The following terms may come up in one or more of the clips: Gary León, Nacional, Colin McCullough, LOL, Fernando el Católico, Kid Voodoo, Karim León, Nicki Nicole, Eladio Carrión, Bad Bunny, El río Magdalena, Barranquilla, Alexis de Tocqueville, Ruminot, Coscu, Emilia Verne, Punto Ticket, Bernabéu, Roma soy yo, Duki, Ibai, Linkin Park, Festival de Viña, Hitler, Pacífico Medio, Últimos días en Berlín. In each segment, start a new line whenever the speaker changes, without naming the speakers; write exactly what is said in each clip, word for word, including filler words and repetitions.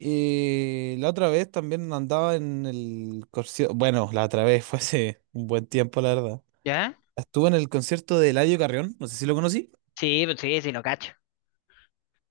Y la otra vez también andaba en el concierto, bueno, la otra vez fue hace un buen tiempo, la verdad.
¿Ya?
Estuve en el concierto de Eladio Carrión, no sé si lo conocí.
Sí, pues sí, sí, lo cacho.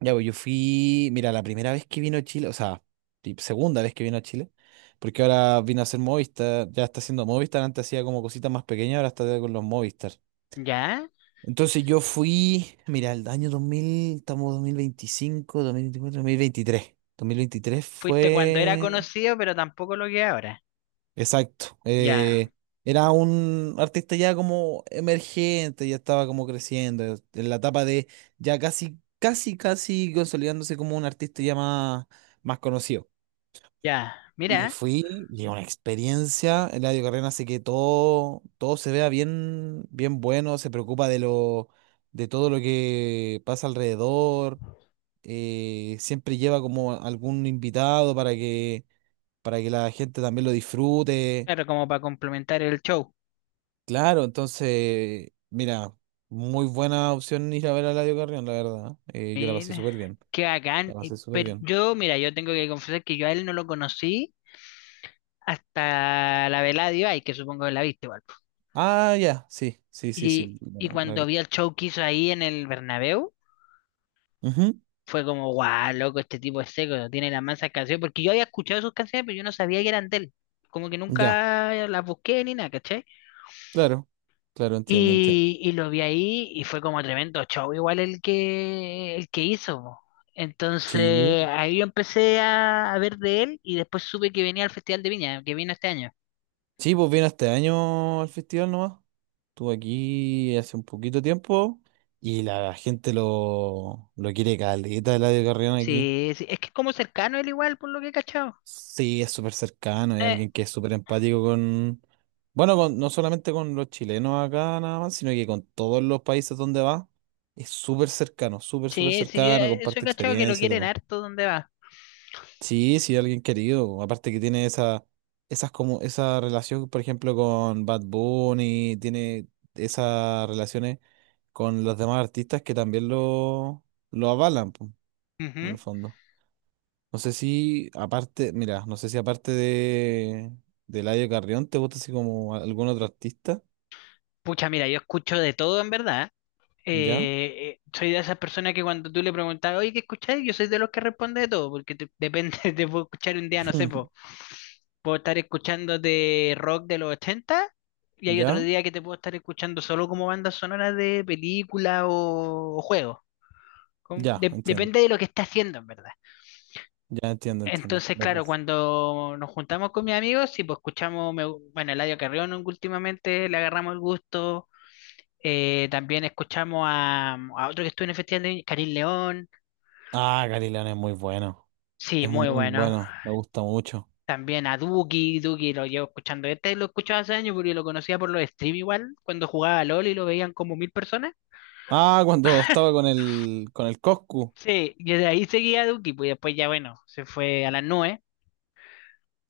Ya, pues yo fui, mira, la primera vez que vino a Chile, o sea, y segunda vez que vino a Chile, porque ahora vino a hacer Movistar, ya está haciendo Movistar, antes hacía como cositas más pequeñas, ahora está con los Movistar.
¿Ya?
Entonces yo fui, mira, el año dos mil estamos dos dos dos mil mil mil veinticinco veinticuatro veintitrés dos mil veintitrés
Fuiste cuando era
fue.
conocido, pero tampoco lo que es ahora.
Exacto.
Ya,
eh, era un artista ya como emergente, ya estaba como creciendo, eh, en la etapa de ya casi, casi, casi consolidándose como un artista ya más, más conocido.
ya.
Y
Mira,
fui, y una experiencia, Eladio Carrera hace que todo, todo se vea bien, bien bueno, se preocupa de lo, de todo lo que pasa alrededor, eh, siempre lleva como algún invitado para que, para que la gente también lo disfrute.
claro, como para complementar el show.
Claro, entonces, mira, muy buena opción ir a ver a Eladio Carrión, la verdad. Eh, yo la pasé
Mira,
súper bien.
qué
La
bacán. Y-
pasé súper
Pero
bien.
yo, mira, yo tengo que confesar que yo a él no lo conocí hasta la velada de Ibai, que supongo que la viste igual, po.
Ah, ya, sí, sí, sí, sí,
Y,
la,
y
la
cuando
vi.
vi el show que hizo ahí en el Bernabéu,
Ujú.
fue como, guau, loco, este tipo es seco, tiene las mansas canciones. Porque yo había escuchado sus canciones, pero yo no sabía que eran de él. Como que
Ya,
nunca las busqué ni nada, ¿cachai?
claro, claro, entiendo, entiendo.
Y, y lo vi ahí y fue como tremendo show, igual el que, el que hizo, po.
Sí,
Entonces ahí yo empecé a, a ver de él y después supe que venía al Festival de Viña, que vino este año.
sí, pues vino este año al festival nomás. Estuvo aquí hace un poquito tiempo y la gente lo, lo quiere caleta, Eladio Carrión aquí.
Sí, sí, es que es como cercano él igual, por lo que he cachado.
Sí, es súper cercano, hay
Eh,
alguien que es súper empático con, bueno, con- no solamente con los chilenos acá nada más, sino que con todos los países donde va, es súper cercano, súper, súper
sí, sí, yo,
cercano,
eh, eso he
comparte
cachado que lo
experiencias,
quieren
todo.
harto donde va.
Sí, sí, alguien querido, aparte que tiene esa, esas como, esa relación, por ejemplo, con Bad Bunny, tiene esas relaciones con los demás artistas que también lo, lo avalan, po, en
Ujú.
el fondo. No sé si aparte, mira, no sé si aparte de, de Eladio Carrión, ¿te gusta así como algún otro artista?
Pucha, mira, yo escucho de todo en verdad.
¿Ya?
eh, eh, soy de esas personas que cuando tú le preguntas, oye, ¿qué escucháis? Yo soy de los que responde de todo, porque te- depende, te puedo escuchar un día, no sé, po, puedo estar escuchando de rock de los ochenta y hay otro
¿Ya?
día que te puedo estar escuchando solo como banda sonora de película o, o juego. Con-
Ya,
de-
entiendo.
depende de lo que esté haciendo, en verdad.
Ya entiendo, entiendo.
Entonces,
De
claro,
paso.
cuando nos juntamos con mis amigos, sí, pues escuchamos, me- bueno, Eladio Carrión últimamente, le agarramos el gusto, eh, también escuchamos a, a otro que estuvo en el festival de Karim León.
Ah, Gary León es muy bueno.
Sí,
Es
muy
muy
bueno.
bueno. Me gusta mucho.
También a Duki. Duki lo llevo escuchando. Este lo escuchaba hace años porque lo conocía por los stream igual, cuando jugaba a LOL y lo veían como mil personas.
Ah, cuando estaba con el con el Coscu,
Sí, y desde ahí seguía a Duki, pues después ya, bueno, se fue a las nubes.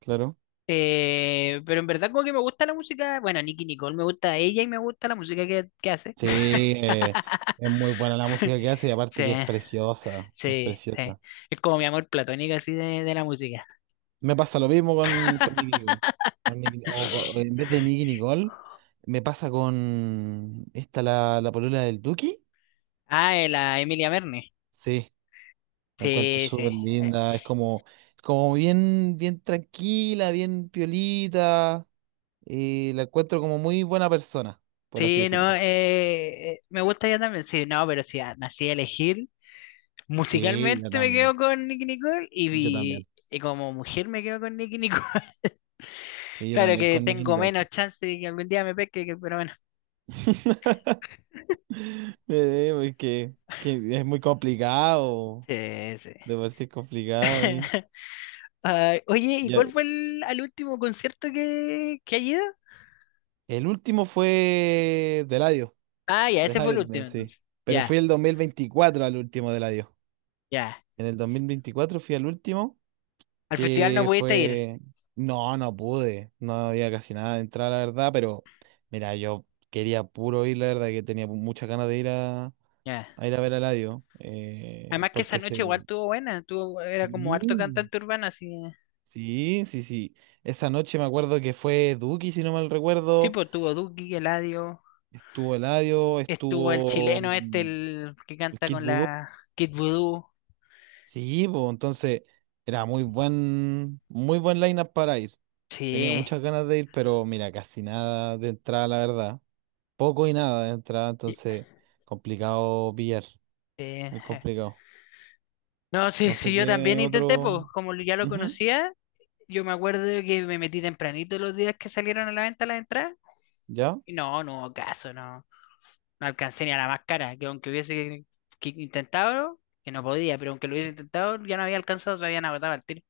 claro.
Eh, pero en verdad como que me gusta la música, bueno, Nicki Nicole me gusta ella y me gusta la música que, que hace.
Sí, eh, es muy buena la música que hace y aparte
Sí,
que es preciosa. Es
sí, sí.
preciosa.
Es como mi amor platónico así de, de la música.
Me pasa lo mismo con, con Nicki Nicole. Con Nicki- o co- en vez de Nicki Nicole, me pasa con esta, la, la polola del Duki.
Ah, eh, la Emilia Verne.
Sí, la encuentro
Sí, sí.
súper
Eh,
linda. Es como, como bien, bien tranquila, bien piolita. Y la encuentro como muy buena persona, por así
sí, no,
decirlo.
eh, eh, me gusta ella también. Sí, no, pero si nací a elegir,
Sí, yo
musicalmente me
también.
quedo con Nicki Nicole
Yo
y, y,
también.
y como mujer me quedo con Nicki Nicole.
Sí, yo
Claro
también
que
con Nicki
tengo
Nicole.
menos chance de que algún día me pesque, que- pero bueno.
Eh, porque que es muy complicado.
Sí, sí.
De por sí es complicado ahí.
Ay, oye, ¿y cuál fue el, al último concierto que, que has ido?
El último fue de Eladio,
Ah, ya,
de
ese fue el
Eladio también,
último
sí.
entonces.
Pero fui
Ya,
el dos mil veinticuatro al último de Eladio.
ya.
En el dos mil veinticuatro fui al último,
Al festival no
que
pudiste ir.
fue... No, no pude. No había casi nada de entrada, la verdad, pero mira, yo quería puro ir, la verdad, que tenía muchas ganas de ir a,
Ya.
a ir a ver a Eladio. eh,
Además que esa
porque
noche igual
se...
tuvo buena, tuvo, era como
Sí,
harto cantante urbano, así.
sí, sí, sí. Esa noche me acuerdo que fue Duki, si no mal
Sí,
recuerdo.
pues tuvo Duki, Eladio,
Estuvo Eladio,
estuvo el
estuvo...
chileno este, el que
El
canta
Kid
con
Voodoo.
la Kid Voodoo.
Sí, pues entonces era muy buen, muy buen lineup para ir. Tenía
Sí.
muchas ganas de ir, pero mira, casi nada de entrada, la verdad. Poco y nada de entrada,
y-
entonces complicado pillar.
eh,
Muy
eh.
complicado.
No, sí,
No
sí,
sé
yo
qué
también intenté, pues
otro.
como lo- ya lo
Ujú.
conocía, yo me acuerdo que me metí tempranito los días que salieron a la venta las entradas.
¿Ya?
Y no, no hubo caso, no, no alcancé ni a la más cara, que aunque hubiese que- que intentado, que no podía, pero aunque lo hubiese intentado, ya no había alcanzado, se habían agotado el De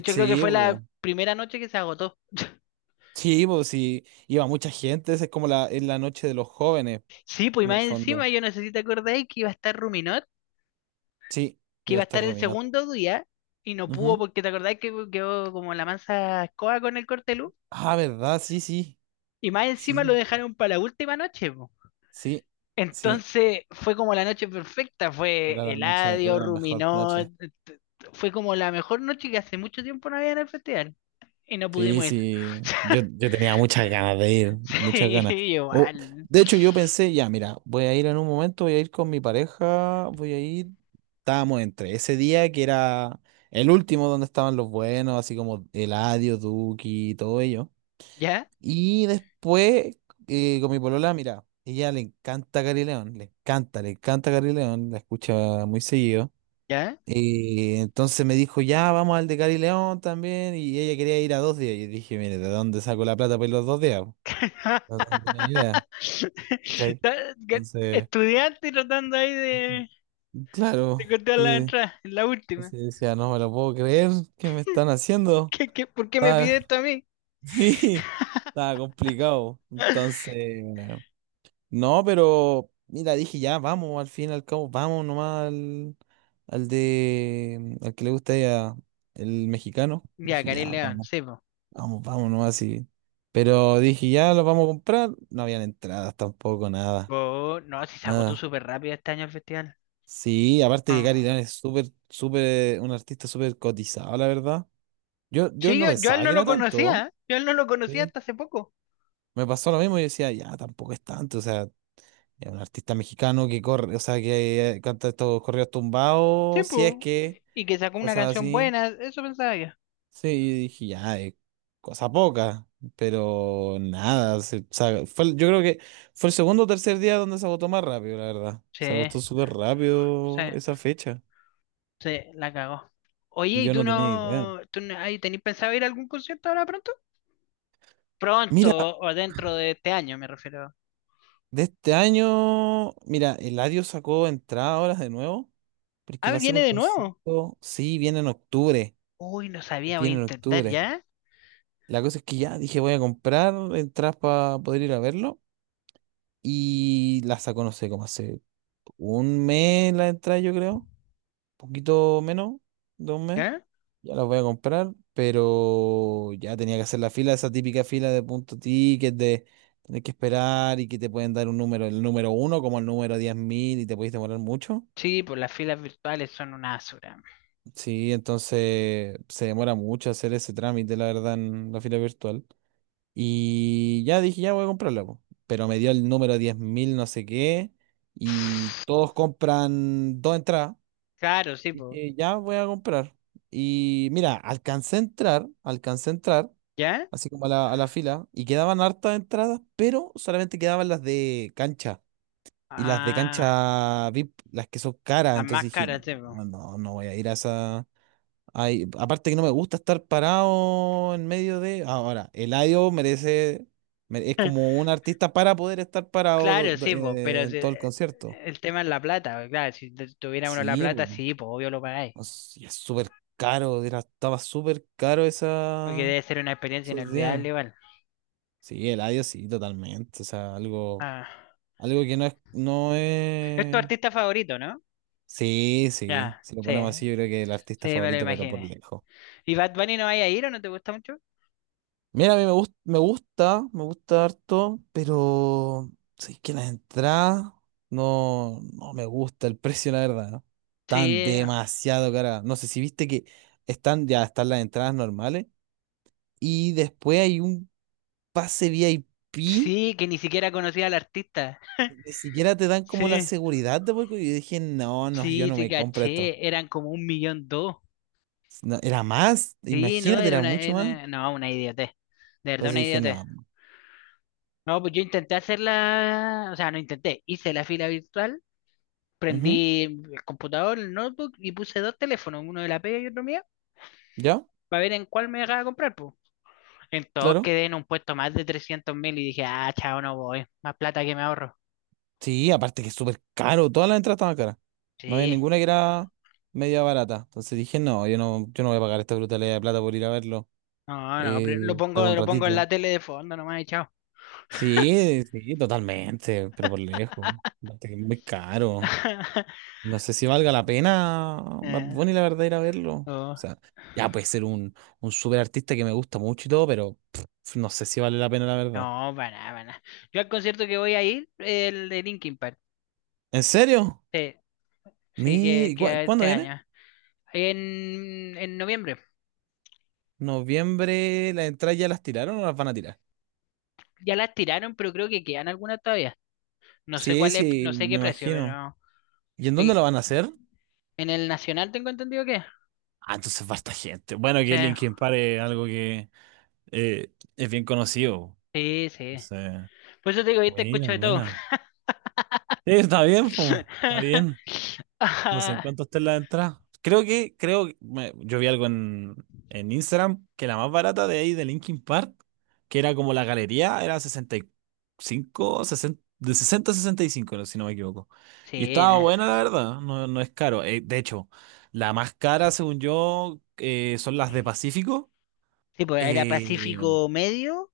hecho, creo que
Sí,
fue la
pues.
primera noche que se agotó.
Sí, pues sí. Iba mucha gente. Esa es como la, es la noche de los jóvenes,
Sí, pues y
en el
más
fondo.
encima, yo no sé si te acordáis que iba a estar Ruminot,
Sí,
que
iba a
iba a
estar
estar el
Romina.
segundo día y no pudo
Ujú.
porque te acordáis que quedó como la mansa escoba con el cortelú.
Ah, ¿verdad? Sí, sí.
Y más encima
Sí,
lo dejaron para la última noche, po.
sí, sí.
Entonces fue como la noche perfecta, fue
Era la noche,
Eladio,
era la mejor
Ruminot,
noche.
t- t- fue como la mejor noche que hace mucho tiempo no había en el festival y no
Sí,
pudimos ir.
sí, yo, yo tenía muchas ganas de ir, muchas
Sí,
ganas. O,
igual.
de hecho, yo pensé, ya, mira, voy a ir en un momento, voy a ir con mi pareja, voy a ir. Estábamos entre ese día que era el último donde estaban los buenos, así como Eladio, Duki, todo ello.
¿Ya?
Y después, eh, con mi polola, mira, ella le encanta Gary León, le encanta, le encanta Gary León, la escucha muy seguido.
¿Ya?
Y entonces me dijo, ya, vamos al de Cari León también. Y ella quería ir a dos días. Y yo dije, mire, ¿de dónde saco la plata para ir los dos días? No tenía idea. Sí.
Ta- que-
Entonces,
Estudiante tratando ahí de,
claro.
de cortar la
Entonces,
entrada, en la última.
entonces decía, no me lo puedo creer, ¿qué me están haciendo?
¿Qué, qué, Por qué me
Estaba,
pide esto a mí?
sí, estaba complicado. Entonces, no, pero mira, dije, ya, vamos, al fin y al cabo, vamos nomás al, al de, al que le gusta a ella, el mexicano.
Ya,
Dije,
Karim
ya,
León,
vamos.
sí, po.
Vamos, vamos nomás así. Pero dije, ya los vamos a comprar. No habían entradas tampoco, nada.
Po, no, si se agotó
Nada.
súper rápido este año el festival.
Sí, aparte que
Ah.
Cari Lan es súper, súper, un artista súper cotizado, la verdad. Yo, yo
Sí,
no
yo, yo a él
pensaba
no
que
lo
era
conocía,
tanto.
¿eh? Yo a él no lo conocía
Sí.
hasta hace poco.
Me pasó lo mismo y decía, ya, tampoco es tanto. O sea, es un artista mexicano que corre, o sea, que eh, canta estos correos
Sí,
tumbados, si es
po.
que,
Y que sacó una
cosas
canción
así.
buena, eso pensaba yo.
Sí, yo dije, ya, eh, cosa poca, pero nada, se- se- fue, el- yo creo que fue el segundo o tercer día donde se agotó más rápido, la verdad.
Sí,
Se agotó súper
sí,
rápido esa fecha.
sí, la cagó. Oye, ¿y
Yo
tú
no tenía idea.
no, tú no- ay, tenés pensado ir a algún concierto ahora pronto? Pronto
Mira,
o dentro de este año, me refiero.
de este año, mira, Eladio sacó entrada ahora de nuevo, porque
Ah,
va a ser
viene
un
de nuevo.
concierto, sí, viene en octubre,
Uy, no sabía, voy a
viene en
intentar
octubre.
ya.
La cosa es que ya dije, voy a comprar entradas para poder ir a verlo, y las sacó, no sé, cómo hace. Un mes la entrada, yo creo. Un poquito menos de un mes.
¿Ya?
Ya las voy a comprar, pero ya tenía que hacer la fila, esa típica fila de punto ticket, de tener que esperar y que te pueden dar un número, el número uno como el número diez mil y te podéis demorar mucho.
Sí, pues las filas virtuales son una basura.
Sí, entonces se demora mucho hacer ese trámite, la verdad, en la fila virtual. Y ya dije, ya voy a comprarla, po. Pero me dio el número diez mil no sé qué y todos compran dos entradas.
Claro, sí, pues.
Dije, ya voy a comprar. Y mira, alcancé a entrar, alcancé a entrar,
¿Ya?
así como a la, a la fila, y quedaban hartas entradas, pero solamente quedaban las de cancha. Y las de
Ah,
cancha V I P, las que son caras.
las
Entonces
más
dije,
caras, sí, po.
no, no, no voy a ir a esa. Ay, aparte que no me gusta estar parado en medio de. Ahora, Eladio merece. mere- Es como un artista para poder estar parado do-
Claro,
do-
sí, pues, pero
eh, en
si-
todo el
eh,
concierto.
el tema es la plata, po, claro, si tu- tuviera uno la
Sí,
plata,
po.
sí, pues, obvio lo pagáis,
No sé, y es súper caro, era- estaba súper caro
porque
esa,
debe ser una experiencia
esos días.
inolvidable igual.
Sí, el audio sí, totalmente. O sea, algo,
Ah.
algo que no es, no
Es tu
es.
artista favorito, ¿no?
Sí, sí.
Ya,
Si lo
sí,
ponemos así, yo creo que el
sí,
artista
me lo
favorito, pero por
imaginé.
lejos.
¿Y Bad Bunny no vaya a ir o no te gusta mucho?
Mira, a mí me gusta, me gusta, me gusta harto, pero sí que las entradas no, no me gusta el precio, la verdad, ¿no? Están
Sí,
demasiado caras. No sé si viste que están, ya están las entradas normales. Y después hay un pase V I P,
sí, que ni siquiera conocía al artista.
ni siquiera te dan como la
Sí,
seguridad de porque yo dije, no, no, yo
sí,
no
te
me compro esto.
caché. Eran como un millón dos.
No, era más,
Sí, no,
imagínate,
era
era
una,
mucho más.
era- no, una idiotez. De verdad,
Entonces
una
dije,
idiotez.
no.
No, pues yo intenté hacerla, o sea, no intenté, hice la fila virtual,
Ujú.
prendí el computador, el notebook y puse dos teléfonos, uno de la pega y otro mío,
¿Ya?
para ver en cuál me dejaba comprar, pues. Entonces
Claro.
quedé en un puesto más de trescientos mil y dije, ah, chao, no voy, más plata que me ahorro.
Sí, aparte que es súper caro, todas las entradas estaban caras. No había
Sí,
ninguna que era media barata. Entonces dije, no, yo no, yo no voy a pagar esta brutalidad de plata por ir a verlo,
no, no, pero lo
eh,
pongo,
para un
lo pongo en
ratito.
la tele de fondo nomás y chao.
Sí, sí, totalmente, pero por lejos. Aparte que es muy caro. No sé si valga la pena Bad
Eh,
Bunny, la verdad, ir a verlo. O
oh,
sea, ya puede ser un, un súper artista que me gusta mucho y todo, pero pff, no sé si vale la pena, la verdad.
no, para nada, para nada. Yo al concierto que voy a ir, el de Linkin Park.
¿En serio?
Sí, sí, que,
Mi... ¿cu-
que
¿Cuándo
este
viene?
año. En, en noviembre.
Noviembre, ¿las entradas ya las tiraron o las van a tirar?
Ya las tiraron, pero creo que quedan algunas todavía. No sé
Sí,
cuál es,
sí,
no sé qué
me
precio,
imagino.
pero
¿Y en dónde lo
sí,
van a hacer?
en el Nacional tengo entendido que.
Ah, entonces falta gente. Bueno,
Sí,
que Linkin Park es algo que eh, es bien conocido.
sí,
O
sí.
sea,
Por eso te digo, yo te escucho
buena,
de todo.
buena. Sí, está bien, po, está bien. No sé en
Ah,
cuánto está la entrada. Creo que, creo que me- yo vi algo en, en Instagram que la más barata de ahí de Linkin Park, que era como la galería, era sesenta y cinco sesenta de sesenta a sesenta y cinco, no- si no me equivoco. Y
sí,
estaba
no.
buena, la verdad, no, no es caro. Eh, de hecho, la más cara, según yo, eh, son las de Pacífico.
Sí, pues era
Eh,
Pacífico Medio,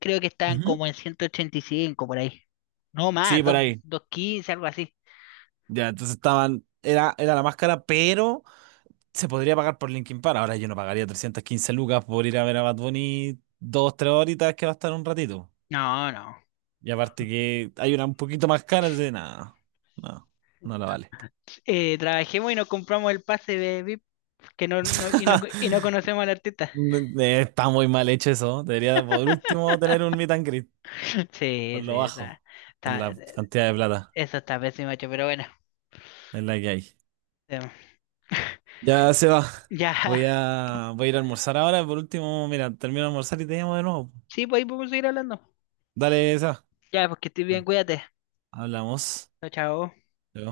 creo que estaban
ujú.
como en ciento ochenta y cinco por ahí. No más,
Sí, por
dos-
ahí.
doscientos quince, algo así.
Ya, entonces estaban, era, era la más cara, pero se podría pagar por Linkin Park. Ahora yo no pagaría trescientos quince lucas por ir a ver a Bad Bunny dos, tres horitas que va a estar un ratito.
No, no.
Y aparte que hay una un poquito más cara, de nada, no, no la vale.
Eh, trabajemos y nos compramos el pase de V I P que no, no- y, no, y no conocemos al artista.
Eh, está muy mal hecho eso. Debería por último tener un meet and greet, por
Sí, sí,
lo
está,
bajo.
está-
Cantidad de plata
eso está pésimo hecho, pero bueno.
es la que hay.
Eh,
Ya se va.
ya,
Voy a, voy a ir a almorzar ahora. Por último, mira, termino de almorzar y te llamo de nuevo.
sí, pues ahí podemos seguir hablando.
Dale, Seba.
Ya, pues que estés bien,
Vale,
cuídate.
hablamos.
Chao, chao.